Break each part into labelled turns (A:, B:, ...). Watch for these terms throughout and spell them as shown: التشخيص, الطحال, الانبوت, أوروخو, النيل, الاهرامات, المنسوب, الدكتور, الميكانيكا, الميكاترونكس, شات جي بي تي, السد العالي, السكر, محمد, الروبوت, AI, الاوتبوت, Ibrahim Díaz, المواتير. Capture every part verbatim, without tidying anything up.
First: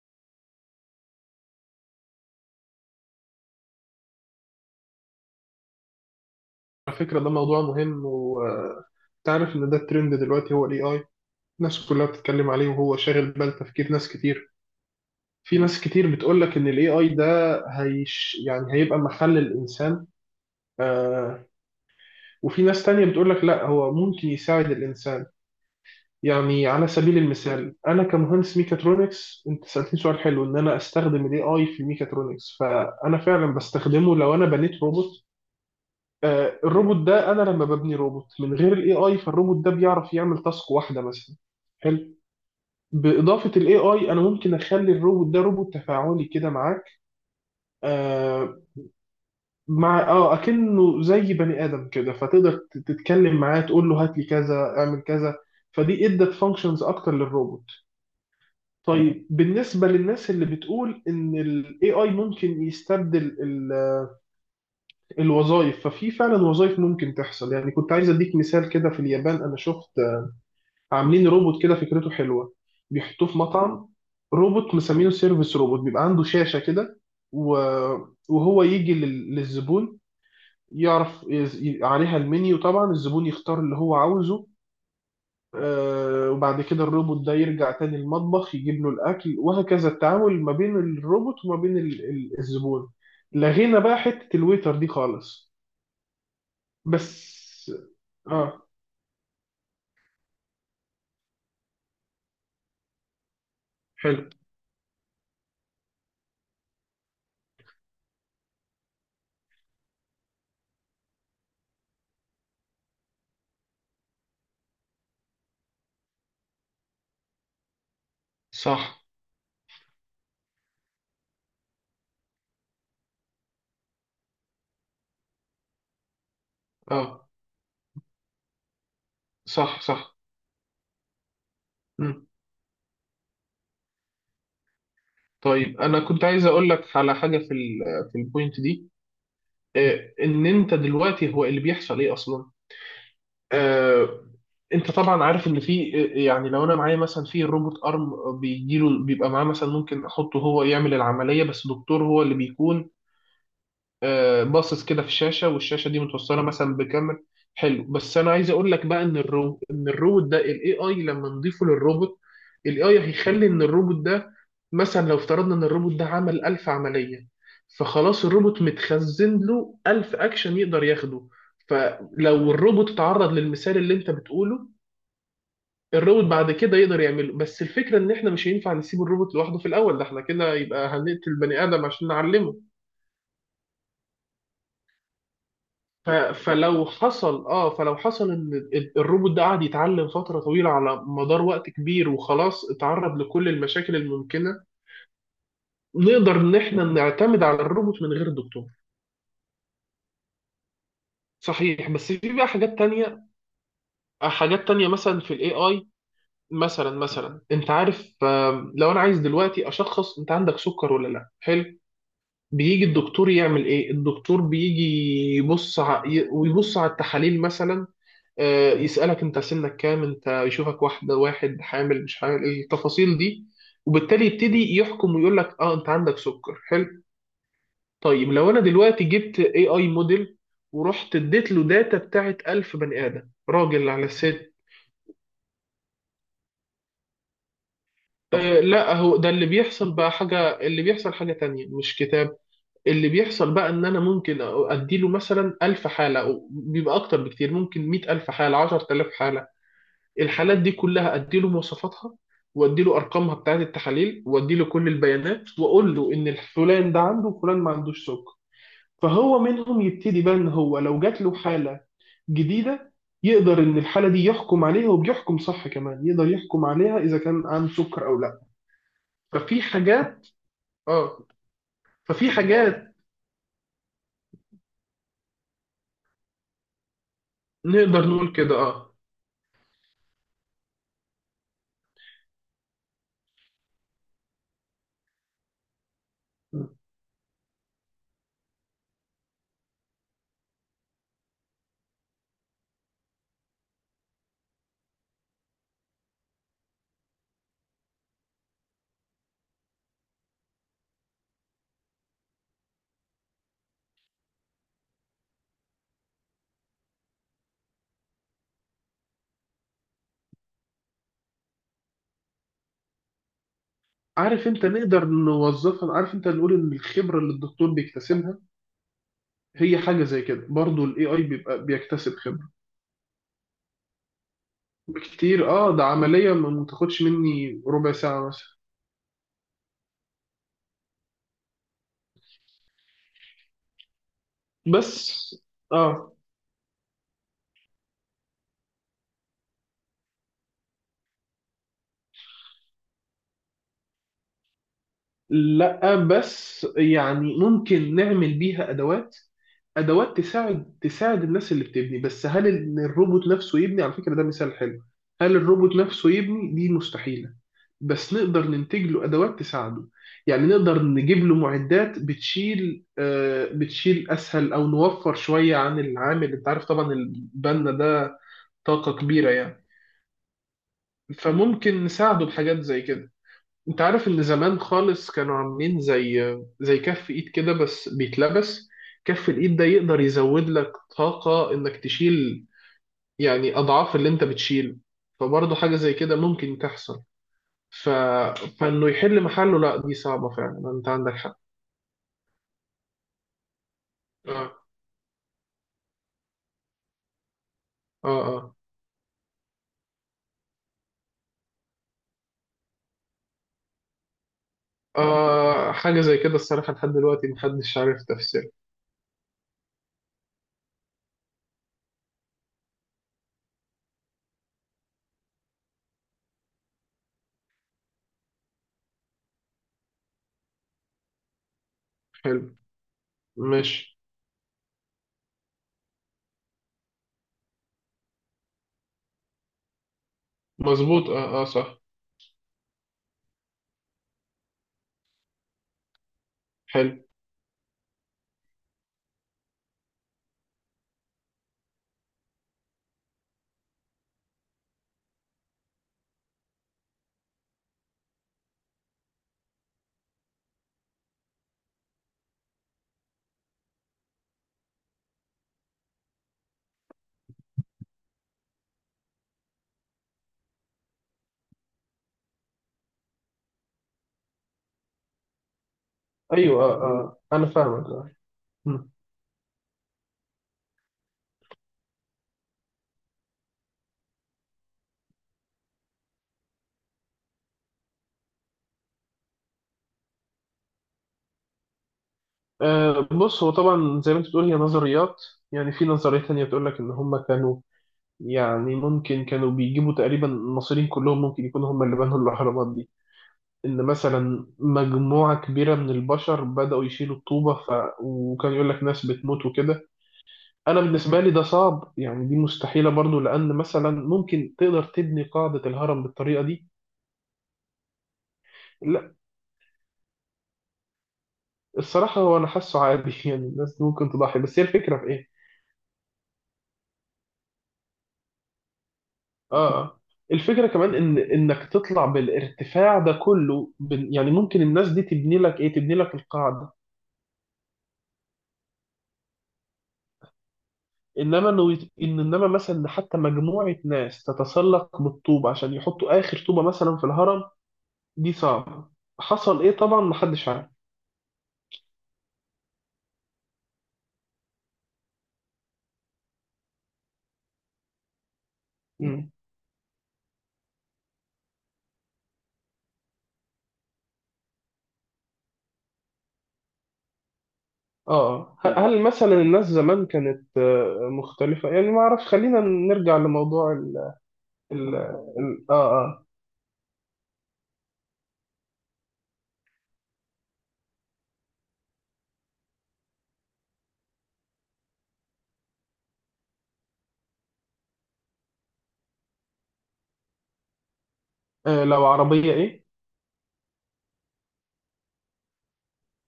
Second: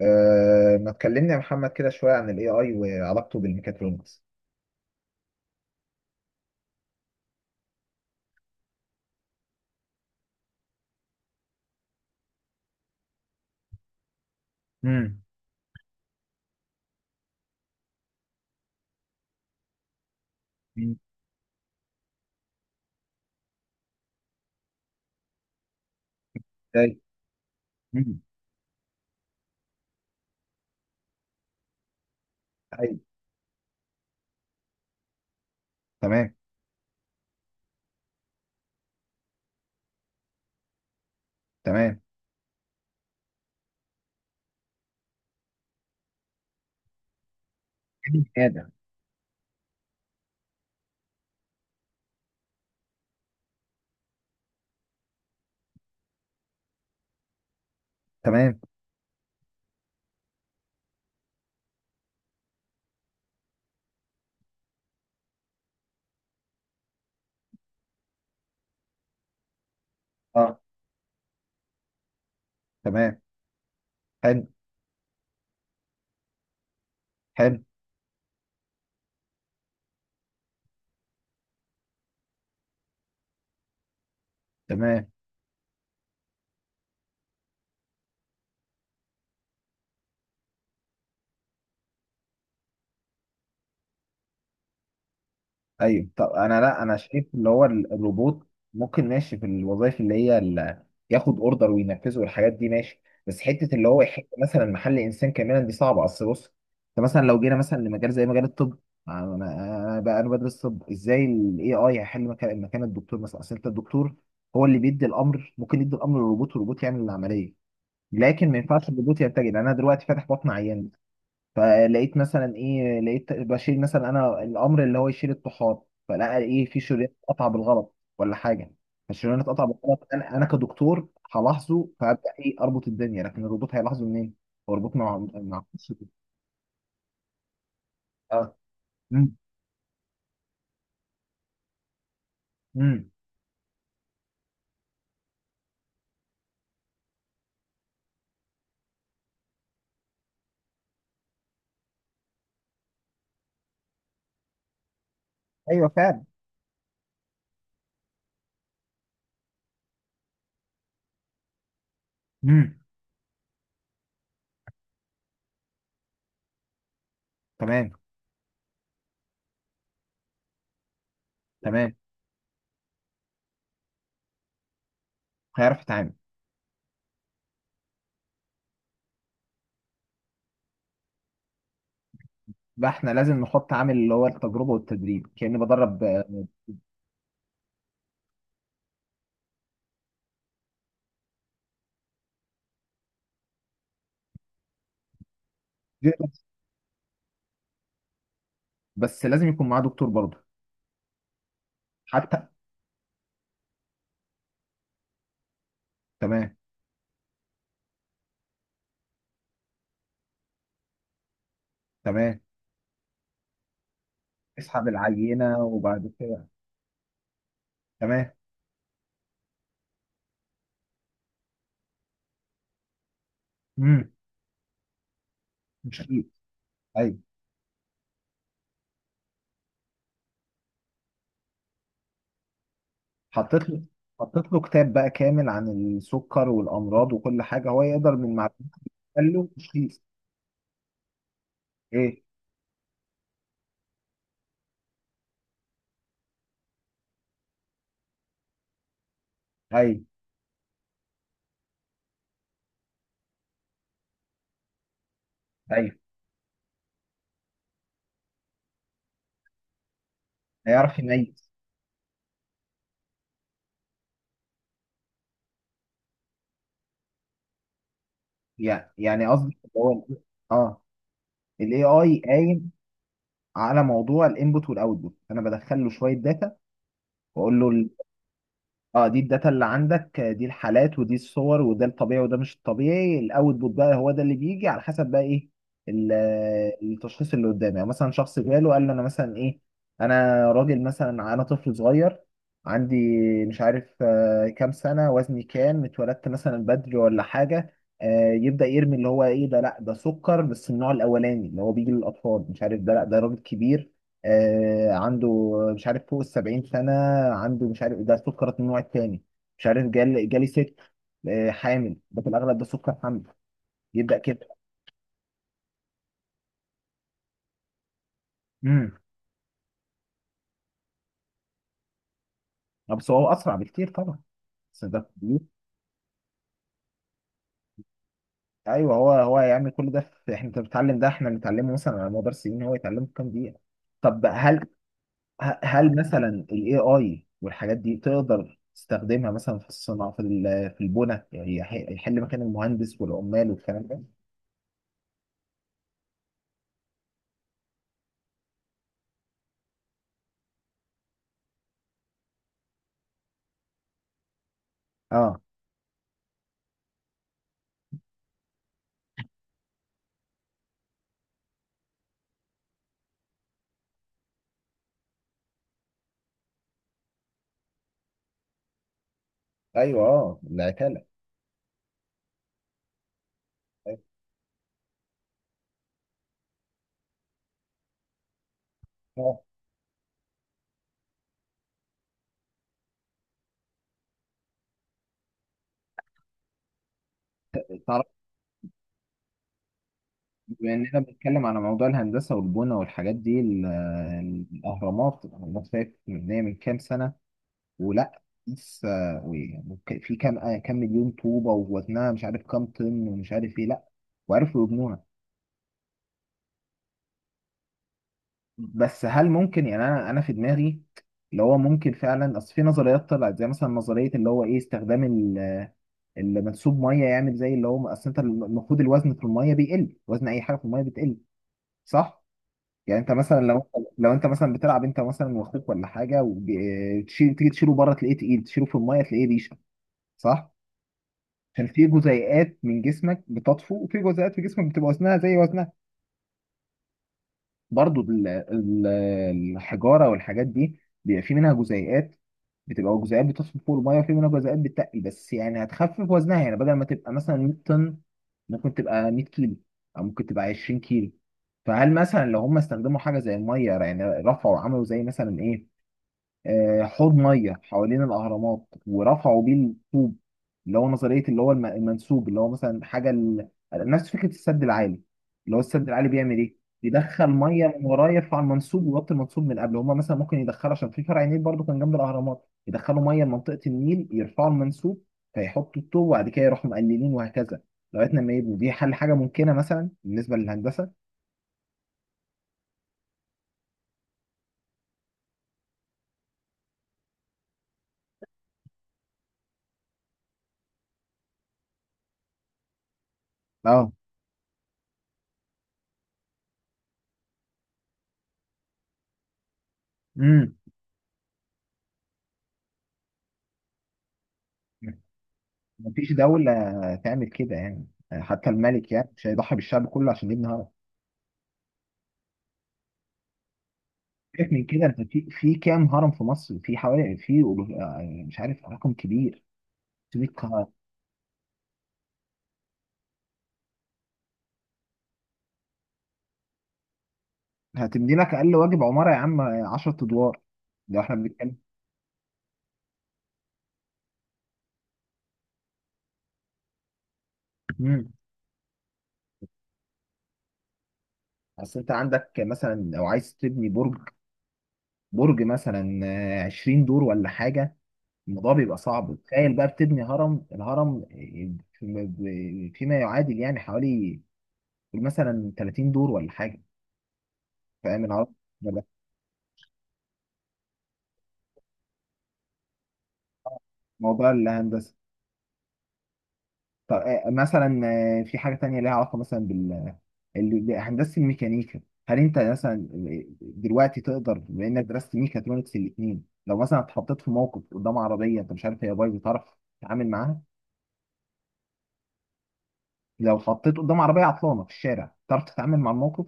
A: أه ما تكلمني يا محمد كده شوية عن ال إيه آي وعلاقته بالميكاترونكس.
B: على فكرة ده موضوع مهم، وتعرف إن ده الترند دلوقتي هو ال A I. الناس كلها بتتكلم عليه، وهو شاغل بال تفكير ناس كتير.
A: امم
B: في ناس كتير بتقولك إن ال A I ده هيش يعني هيبقى محل الإنسان. آه. وفي ناس تانية بتقولك لا، هو ممكن يساعد الإنسان. يعني على
A: ازاي؟
B: سبيل المثال، أنا
A: امم
B: كمهندس ميكاترونكس، أنت سألتني سؤال حلو إن أنا أستخدم ال A I في الميكاترونكس،
A: أيوة.
B: فأنا فعلا بستخدمه لو أنا بنيت روبوت.
A: تمام،
B: آه، الروبوت ده انا لما ببني روبوت من غير الاي اي، فالروبوت ده بيعرف يعمل تاسك واحده مثلا.
A: تمام.
B: حلو. باضافه الاي اي، انا ممكن اخلي الروبوت ده روبوت تفاعلي كده معاك.
A: يعني
B: آه.
A: هذا
B: مع اه اكنه زي بني ادم كده، فتقدر ت- تتكلم معاه، تقول له هات لي كذا اعمل كذا. فدي ادت فانكشنز اكتر للروبوت.
A: تمام.
B: طيب، بالنسبه للناس اللي بتقول ان الاي اي ممكن يستبدل الوظائف، ففي فعلا وظائف ممكن تحصل. يعني كنت عايز اديك مثال كده. في اليابان انا شفت
A: اه،
B: عاملين روبوت كده، فكرته حلوه.
A: تمام.
B: بيحطوه في مطعم.
A: حلو،
B: روبوت مسمينه سيرفيس روبوت، بيبقى عنده شاشه كده و...
A: حلو.
B: وهو يجي لل... للزبون، يعرف يز- ي- عليها المنيو. طبعا الزبون يختار اللي هو عاوزه.
A: تمام.
B: آه، وبعد كده الروبوت ده يرجع تاني المطبخ، يجيب له الأكل، وهكذا التعامل ما بين الروبوت وما بين ال- ال- الزبون. لغينا بقى حتة الويتر دي خالص.
A: ايوه، طب انا، لا، انا شايف اللي هو
B: بس.
A: ال- الروبوت
B: اه.
A: ممكن، ماشي في الوظائف اللي هي ال- ياخد اوردر وينفذه والحاجات دي ماشي، بس حته اللي هو يحل
B: حلو.
A: مثلا محل انسان كاملا دي صعبه. اصل بص، انت مثلا لو جينا مثلا لمجال زي مجال الطب، انا انا بقى انا بدرس طب. ازاي الاي اي هيحل مكان مكان الدكتور مثلا؟ اصل انت الدكتور هو اللي بيدي الامر، ممكن يدي الامر للروبوت والروبوت يعمل العمليه. لكن ما ينفعش
B: صح.
A: الروبوت ينتج. انا دلوقتي فاتح بطن عيان، فلقيت مثلا، ايه، لقيت بشيل مثلا انا الامر اللي هو يشيل الطحال، فلقى ايه، في شريان
B: اه،
A: اتقطع بالغلط ولا حاجه. فالشريان اتقطع
B: صح،
A: بالغلط،
B: صح.
A: انا انا كدكتور هلاحظه فابدا ايه، اربط الدنيا، لكن الروبوت هيلاحظه منين؟ هو الروبوت، مع مع.
B: طيب انا كنت عايز اقول لك على حاجه في ال في
A: اه.
B: البوينت دي.
A: امم
B: آه، ان انت دلوقتي هو اللي بيحصل ايه اصلا.
A: امم
B: آه، انت طبعا عارف ان في، يعني لو انا معايا مثلا في روبوت ارم بيجيله، بيبقى معاه مثلا ممكن احطه هو يعمل العمليه، بس دكتور هو اللي بيكون آه، باصص كده في الشاشه،
A: ايوه
B: والشاشه دي
A: فعلا.
B: متوصله مثلا بكاميرا. حلو. بس انا عايز اقول لك بقى ان الرو ان الروبوت ده، الاي اي لما نضيفه للروبوت،
A: امم
B: الاي اي هيخلي ان الروبوت ده، مثلا لو افترضنا ان الروبوت ده عمل ألف عمليه،
A: تمام،
B: فخلاص الروبوت متخزن له ألف اكشن يقدر ياخده.
A: تمام،
B: فلو الروبوت اتعرض للمثال اللي انت بتقوله،
A: هيعرف يتعامل.
B: الروبوت بعد كده يقدر يعمله. بس الفكره ان احنا مش هينفع نسيب الروبوت لوحده في الاول، ده احنا كده يبقى هنقتل بني ادم عشان نعلمه.
A: بقى احنا لازم نحط عامل اللي هو التجربه والتدريب، كاني بدرب
B: ف-
A: آه،
B: فلو حصل اه فلو حصل ان ال- الروبوت ده قعد يتعلم فتره طويله على مدار وقت كبير، وخلاص اتعرض لكل المشاكل الممكنه، نقدر ان احنا نعتمد على الروبوت من غير دكتور.
A: بس لازم يكون معاه دكتور برضه.
B: صحيح. بس في
A: حتى،
B: بقى حاجات تانية حاجات تانية مثلا في الاي اي.
A: تمام،
B: مثلا مثلا انت عارف، آم، لو انا عايز دلوقتي اشخص انت عندك سكر ولا لا. حلو.
A: تمام.
B: بيجي الدكتور يعمل ايه؟ الدكتور بيجي
A: اسحب العينه
B: يبص ع-
A: وبعد
B: ي-
A: كده،
B: ويبص على التحاليل مثلا.
A: تمام.
B: آه، يسألك انت سنك كام، انت يشوفك واحدة واحد، حامل مش حامل، التفاصيل دي.
A: امم
B: وبالتالي يبتدي يحكم، ويقول لك اه انت
A: مش
B: عندك
A: اكيد.
B: سكر. حلو.
A: ايوه.
B: طيب لو انا دلوقتي جبت اي اي موديل، ورحت اديت له داتا بتاعت ألف بني ادم،
A: حطيت له
B: راجل على
A: حطيت
B: ست.
A: له كتاب بقى كامل عن السكر والامراض وكل حاجه، هو يقدر من معلومات.
B: آه لا، هو ده
A: قال
B: اللي
A: له
B: بيحصل
A: تشخيص؟
B: بقى. حاجة اللي بيحصل حاجة تانية، مش
A: ايه؟
B: كتاب. اللي بيحصل بقى ان انا ممكن اديله مثلا ألف حالة، أو بيبقى اكتر بكتير، ممكن مائة ألف حالة، عشرة آلاف حالة.
A: ايوه،
B: الحالات دي كلها ادي له مواصفاتها، وادي له ارقامها بتاعت التحاليل، وادي له كل البيانات،
A: ايوه،
B: واقول له ان فلان ده عنده وفلان ما عندوش سكر. فهو منهم يبتدي بقى، ان هو
A: هيعرف
B: لو جات له
A: يميز.
B: حاله جديده، يقدر ان الحاله دي يحكم عليها، وبيحكم صح كمان، يقدر يحكم عليها اذا كان عنده سكر او لا.
A: يعني يعني قصدي
B: ففي
A: اللي هو ال-
B: حاجات.
A: اه،
B: اه.
A: الاي اي
B: ففي
A: قايم
B: حاجات
A: على موضوع الانبوت والاوتبوت. انا بدخل له شويه داتا واقول له:
B: نقدر نقول كده. اه.
A: اه، دي الداتا اللي عندك، آه، دي الحالات ودي الصور وده الطبيعي وده مش الطبيعي. الاوتبوت بقى هو ده اللي بيجي على حسب بقى ايه، ال- آه، التشخيص اللي قدامي. يعني مثلا شخص جاله قال له انا مثلا ايه، انا راجل مثلا، انا طفل صغير عندي، مش عارف آه، كام سنة، وزني كام، اتولدت مثلا بدري ولا حاجة. آه، يبدأ يرمي اللي هو ايه، ده لا ده سكر بس النوع الاولاني اللي هو بيجي للاطفال، مش عارف، ده لا ده راجل كبير، آه عنده، مش عارف، فوق السبعين سنة، عنده، مش عارف، ده سكر النوع التاني. مش عارف، جالي جالي ست، آه حامل، ده في الأغلب ده سكر حمل. يبدأ
B: عارف
A: كده.
B: انت نقدر نوظفها، عارف انت نقول ان الخبره اللي الدكتور بيكتسبها
A: امم
B: هي حاجه زي كده، برضو الاي اي بيبقى بيكتسب خبره.
A: بس هو أسرع بكتير طبعا. بس ده كبير.
B: بكتير. اه، ده عملية ما ما تاخدش مني ربع ساعة مثلا.
A: أيوه، هو هو يعمل كل ده في، إحنا، أنت بتتعلم ده إحنا بنتعلمه مثلا على مدار سنين، هو يتعلمه في كام دقيقة. طب هل،
B: بس.
A: ه- هل
B: اه.
A: مثلا ال A I والحاجات دي تقدر تستخدمها مثلا في الصناعة، في ال- في البنى، يعني يح- يحل مكان المهندس والعمال والكلام ده؟
B: لا بس يعني ممكن نعمل بيها ادوات، ادوات تساعد تساعد الناس اللي بتبني. بس هل إن الروبوت نفسه يبني؟ على فكرة ده مثال حلو. هل
A: اه.
B: الروبوت نفسه يبني؟ دي مستحيلة. بس نقدر ننتج له ادوات تساعده، يعني نقدر نجيب له معدات بتشيل آه بتشيل اسهل، او نوفر شوية عن العامل. انت عارف طبعا البنا ده طاقة كبيرة يعني.
A: ايوه، اه، العتاله.
B: فممكن نساعده بحاجات زي كده. انت
A: أيوة.
B: عارف ان زمان خالص كانوا عاملين زي زي كف ايد كده، بس بيتلبس. كف
A: آه.
B: الايد ده يقدر يزود لك طاقة انك تشيل، يعني اضعاف اللي انت بتشيله. فبرضه حاجة زي كده ممكن تحصل. ف...
A: تعرف،
B: فانه يحل محله، لا دي صعبة فعلا،
A: بما
B: انت
A: اننا
B: عندك حق.
A: بنتكلم على موضوع الهندسه والبنى والحاجات دي ال-
B: اه،
A: الاهرامات. الاهرامات شايف مبنيه من كام سنه؟
B: اه،
A: ولا
B: اه.
A: لسه؟ وك- في كام، آه، كام مليون طوبه، ووزنها مش عارف كام طن، ومش عارف ايه، لا، وعرفوا يبنوها.
B: آه، حاجة زي كده الصراحة لحد دلوقتي محدش عارف تفسيرها.
A: بس هل ممكن، يعني انا انا في دماغي اللي هو ممكن فعلا، اصل في نظريات طلعت زي مثلا نظريه اللي هو ايه، استخدام ال- المنسوب ميه، يعمل زي اللي هو، اصل انت المفروض الوزن في الميه بيقل، وزن اي حاجه في الميه بتقل، صح؟
B: حلو.
A: يعني انت مثلا لو
B: ماشي.
A: لو انت مثلا بتلعب انت مثلا واخوك ولا حاجه، وتشيل، تيجي تشيله بره تلاقيه تقيل، تشيله في الميه تلاقيه ريشه، صح؟
B: مظبوط، اه، اه،
A: عشان
B: صح.
A: في جزيئات من جسمك بتطفو، وفي جزيئات في جسمك بتبقى وزنها زي وزنها.
B: حلو.
A: برضو ال- ال- الحجاره والحاجات دي بيبقى في منها جزيئات، بتبقى جزيئات بتطفو فوق الميه، وفي منها جزيئات بتتقل. بس يعني هتخفف وزنها، يعني بدل ما تبقى مثلا 100 طن، ممكن تبقى 100 كيلو، او ممكن تبقى 20 كيلو. فهل مثلا لو هم استخدموا حاجه زي الميه، يعني رفعوا وعملوا زي مثلا ايه، آه، حوض ميه حوالين الاهرامات ورفعوا بيه الطوب؟ اللي هو نظريه اللي هو الم- المنسوب، اللي هو مثلا حاجه ال... نفس فكره السد العالي. اللي هو السد العالي بيعمل ايه؟
B: ايوه، اه، اه،
A: بيدخل
B: انا
A: ميه من
B: فاهمك.
A: وراه،
B: اه.
A: يرفع المنسوب ويوطي المنسوب من قبل. هما مثلا ممكن يدخلوا، عشان في فرع نيل برضه كان جنب الاهرامات، يدخلوا ميه لمنطقه النيل، يرفعوا المنسوب فيحطوا الطوب، وبعد كده يروحوا مقللين، وهكذا لغايه لما يبقوا، دي حل، حاجه ممكنه مثلا بالنسبه للهندسه.
B: أه، بص هو طبعا زي ما انت بتقول هي نظريات. يعني في نظرية تانية بتقول لك ان هم كانوا، يعني ممكن كانوا بيجيبوا تقريبا المصريين كلهم، ممكن يكونوا هم اللي بنوا الاهرامات دي. ان
A: اه.
B: مثلا مجموعة كبيرة من البشر بدأوا يشيلوا الطوبة، ف... وكان يقول لك ناس بتموت وكده.
A: امم
B: انا بالنسبة لي ده صعب، يعني دي مستحيلة برضو، لان مثلا ممكن تقدر تبني قاعدة الهرم
A: مفيش
B: بالطريقة
A: دولة
B: دي.
A: تعمل كده، يعني حتى الملك يعني
B: لا.
A: مش هيضحي بالشعب كله عشان يبني هرم.
B: الصراحة هو انا حاسه عادي يعني الناس ممكن تضحي،
A: سيبك
B: بس هي
A: من كده،
B: الفكرة
A: انت
B: في
A: في،
B: ايه.
A: في كام هرم في مصر، في حوالي، في مش عارف، رقم كبير،
B: اه. آه.
A: 600 هرم.
B: الفكرة كمان ان انك تطلع بالارتفاع ده كله، بن- يعني ممكن الناس دي تبني لك ايه؟ تبني لك القاعدة.
A: هتبني لك اقل واجب عمارة يا عم 10 ادوار. لو احنا
B: انما
A: بنتكلم،
B: انه يت- ان انما مثلا إن حتى مجموعة ناس تتسلق بالطوب عشان يحطوا اخر طوبة مثلا في الهرم،
A: امم
B: دي صعبة. حصل ايه طبعا محدش عارف.
A: اصل انت عندك مثلا لو عايز تبني برج، برج مثلا آه، 20 دور ولا حاجة، الموضوع بيبقى صعب.
B: مم.
A: تخيل بقى بتبني هرم، الهرم آه، فيما، فيما يعادل يعني حوالي مثلا 30 دور ولا حاجة، فاهم
B: اه.
A: العلاقة؟
B: آه. ه- مم.
A: ده
B: هل مثلا الناس زمان كانت آه، مختلفة يعني؟ ما اعرفش. خلينا نرجع لموضوع ال
A: موضوع الهندسة.
B: ال ال- اه اه
A: طب آه، مثلا آه، في حاجة تانية ليها علاقة مثلا بال، ال- بهندسة الميكانيكا، هل أنت مثلا آه، دلوقتي تقدر، بما إنك درست ميكاترونكس الاتنين، لو مثلا اتحطيت في موقف قدام عربية أنت مش عارف هي بايظة تعرف تتعامل معاها؟
B: آه، لو عربية ايه.
A: لو اتحطيت قدام عربية عطلانة في الشارع، تعرف تتعامل مع الموقف؟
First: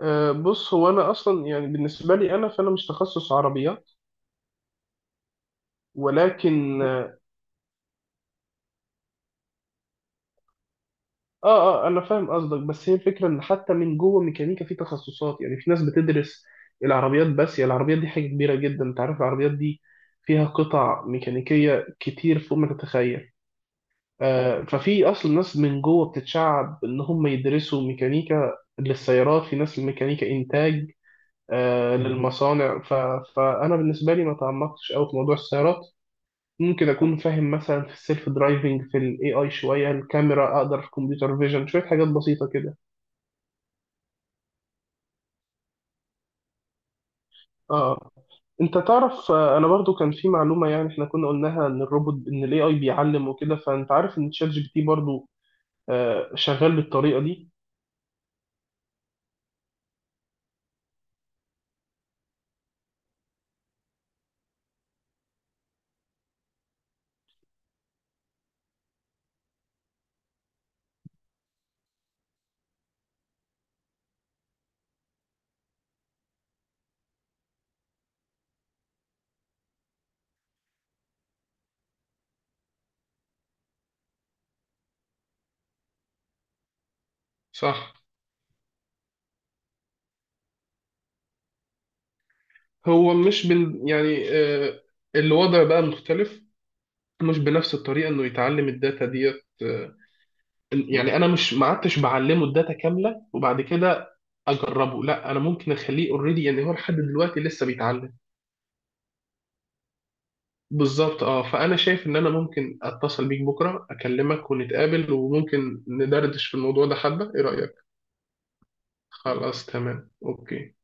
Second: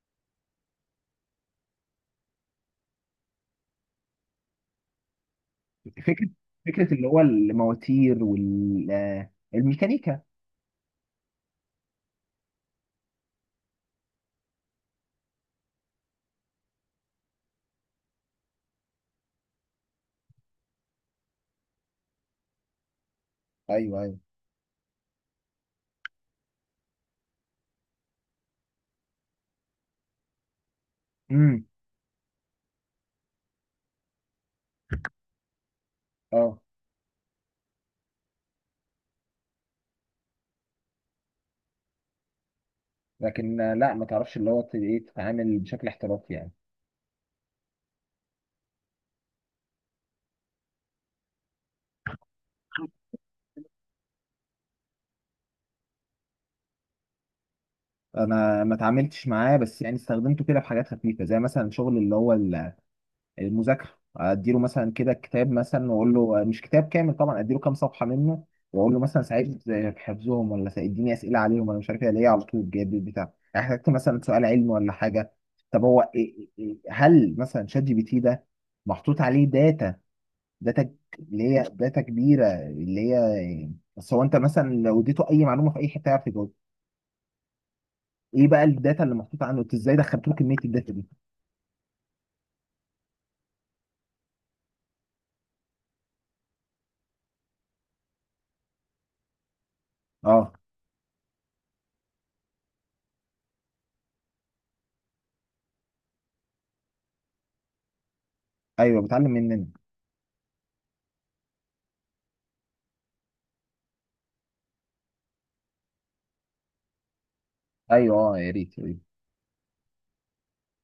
B: أه، بص هو انا اصلا يعني بالنسبه لي، انا فانا مش تخصص عربيات.
A: فكرة،
B: ولكن
A: فكرة اللي
B: اه
A: هو المواتير والميكانيكا.
B: اه آه، انا فاهم قصدك. بس هي الفكره ان حتى من جوه ميكانيكا في تخصصات. يعني في ناس بتدرس العربيات بس، يعني العربيات دي حاجه كبيره جدا. انت عارف العربيات دي فيها قطع ميكانيكيه كتير فوق ما تتخيل.
A: ايوه، ايوه.
B: آه، ففي اصلا ناس من جوه بتتشعب ان هم يدرسوا ميكانيكا للسيارات، في ناس الميكانيكا انتاج.
A: امم
B: آه، مم، للمصانع. ف... فانا بالنسبه لي ما تعمقتش قوي في موضوع السيارات.
A: اه،
B: ممكن اكون فاهم مثلا في السيلف درايفنج، في الاي اي شويه، الكاميرا اقدر، في كمبيوتر فيجن شويه، حاجات بسيطه كده.
A: لكن آه، لا ما تعرفش اللي هو ت- ايه، تتعامل بشكل احترافي يعني.
B: اه. انت تعرف، آه، انا برضو كان في معلومه، يعني احنا كنا قلناها ان الروبوت، ان الاي اي بيعلم وكده. فانت عارف ان تشات جي بي تي برضو آه، شغال بالطريقه دي.
A: انا ما اتعاملتش معاه، بس يعني استخدمته كده في حاجات خفيفه، زي مثلا شغل اللي هو ال- المذاكره. اديله مثلا كده كتاب، مثلا واقول له، مش كتاب كامل طبعا، اديله كام صفحه منه، واقول له مثلا ساعدني في حفظهم، ولا ساعدني اسئله عليهم، انا مش عارف ايه، ليه على طول جايب لي بتاع، احتجت مثلا سؤال علمي ولا حاجه. طب هو، إيه- إيه- إيه- هل مثلا شات جي بي تي ده محطوط عليه داتا؟ داتا ك- اللي هي داتا كبيره اللي هي، بس هو انت مثلا لو اديته اي معلومه في اي حته يعرف يجاوب.
B: صح.
A: ايه بقى الداتا اللي محطوطه عنه؟ انت ازاي دخلت له كميه الداتا دي؟
B: هو مش بن يعني آه، الوضع بقى مختلف، مش بنفس الطريقه انه يتعلم الداتا ديت.
A: اه.
B: يعني انا مش ما عدتش بعلمه الداتا كامله وبعد كده اجربه، لا انا ممكن اخليه اوريدي. يعني هو لحد دلوقتي لسه بيتعلم.
A: ايوه، بتعلم مننا.
B: بالظبط. اه، فانا شايف ان انا ممكن اتصل بيك بكره، اكلمك ونتقابل، وممكن ندردش في الموضوع ده حبه. ايه رايك؟
A: ايوه، اه، يا ريت، يا ريت.
B: خلاص تمام. اوكي.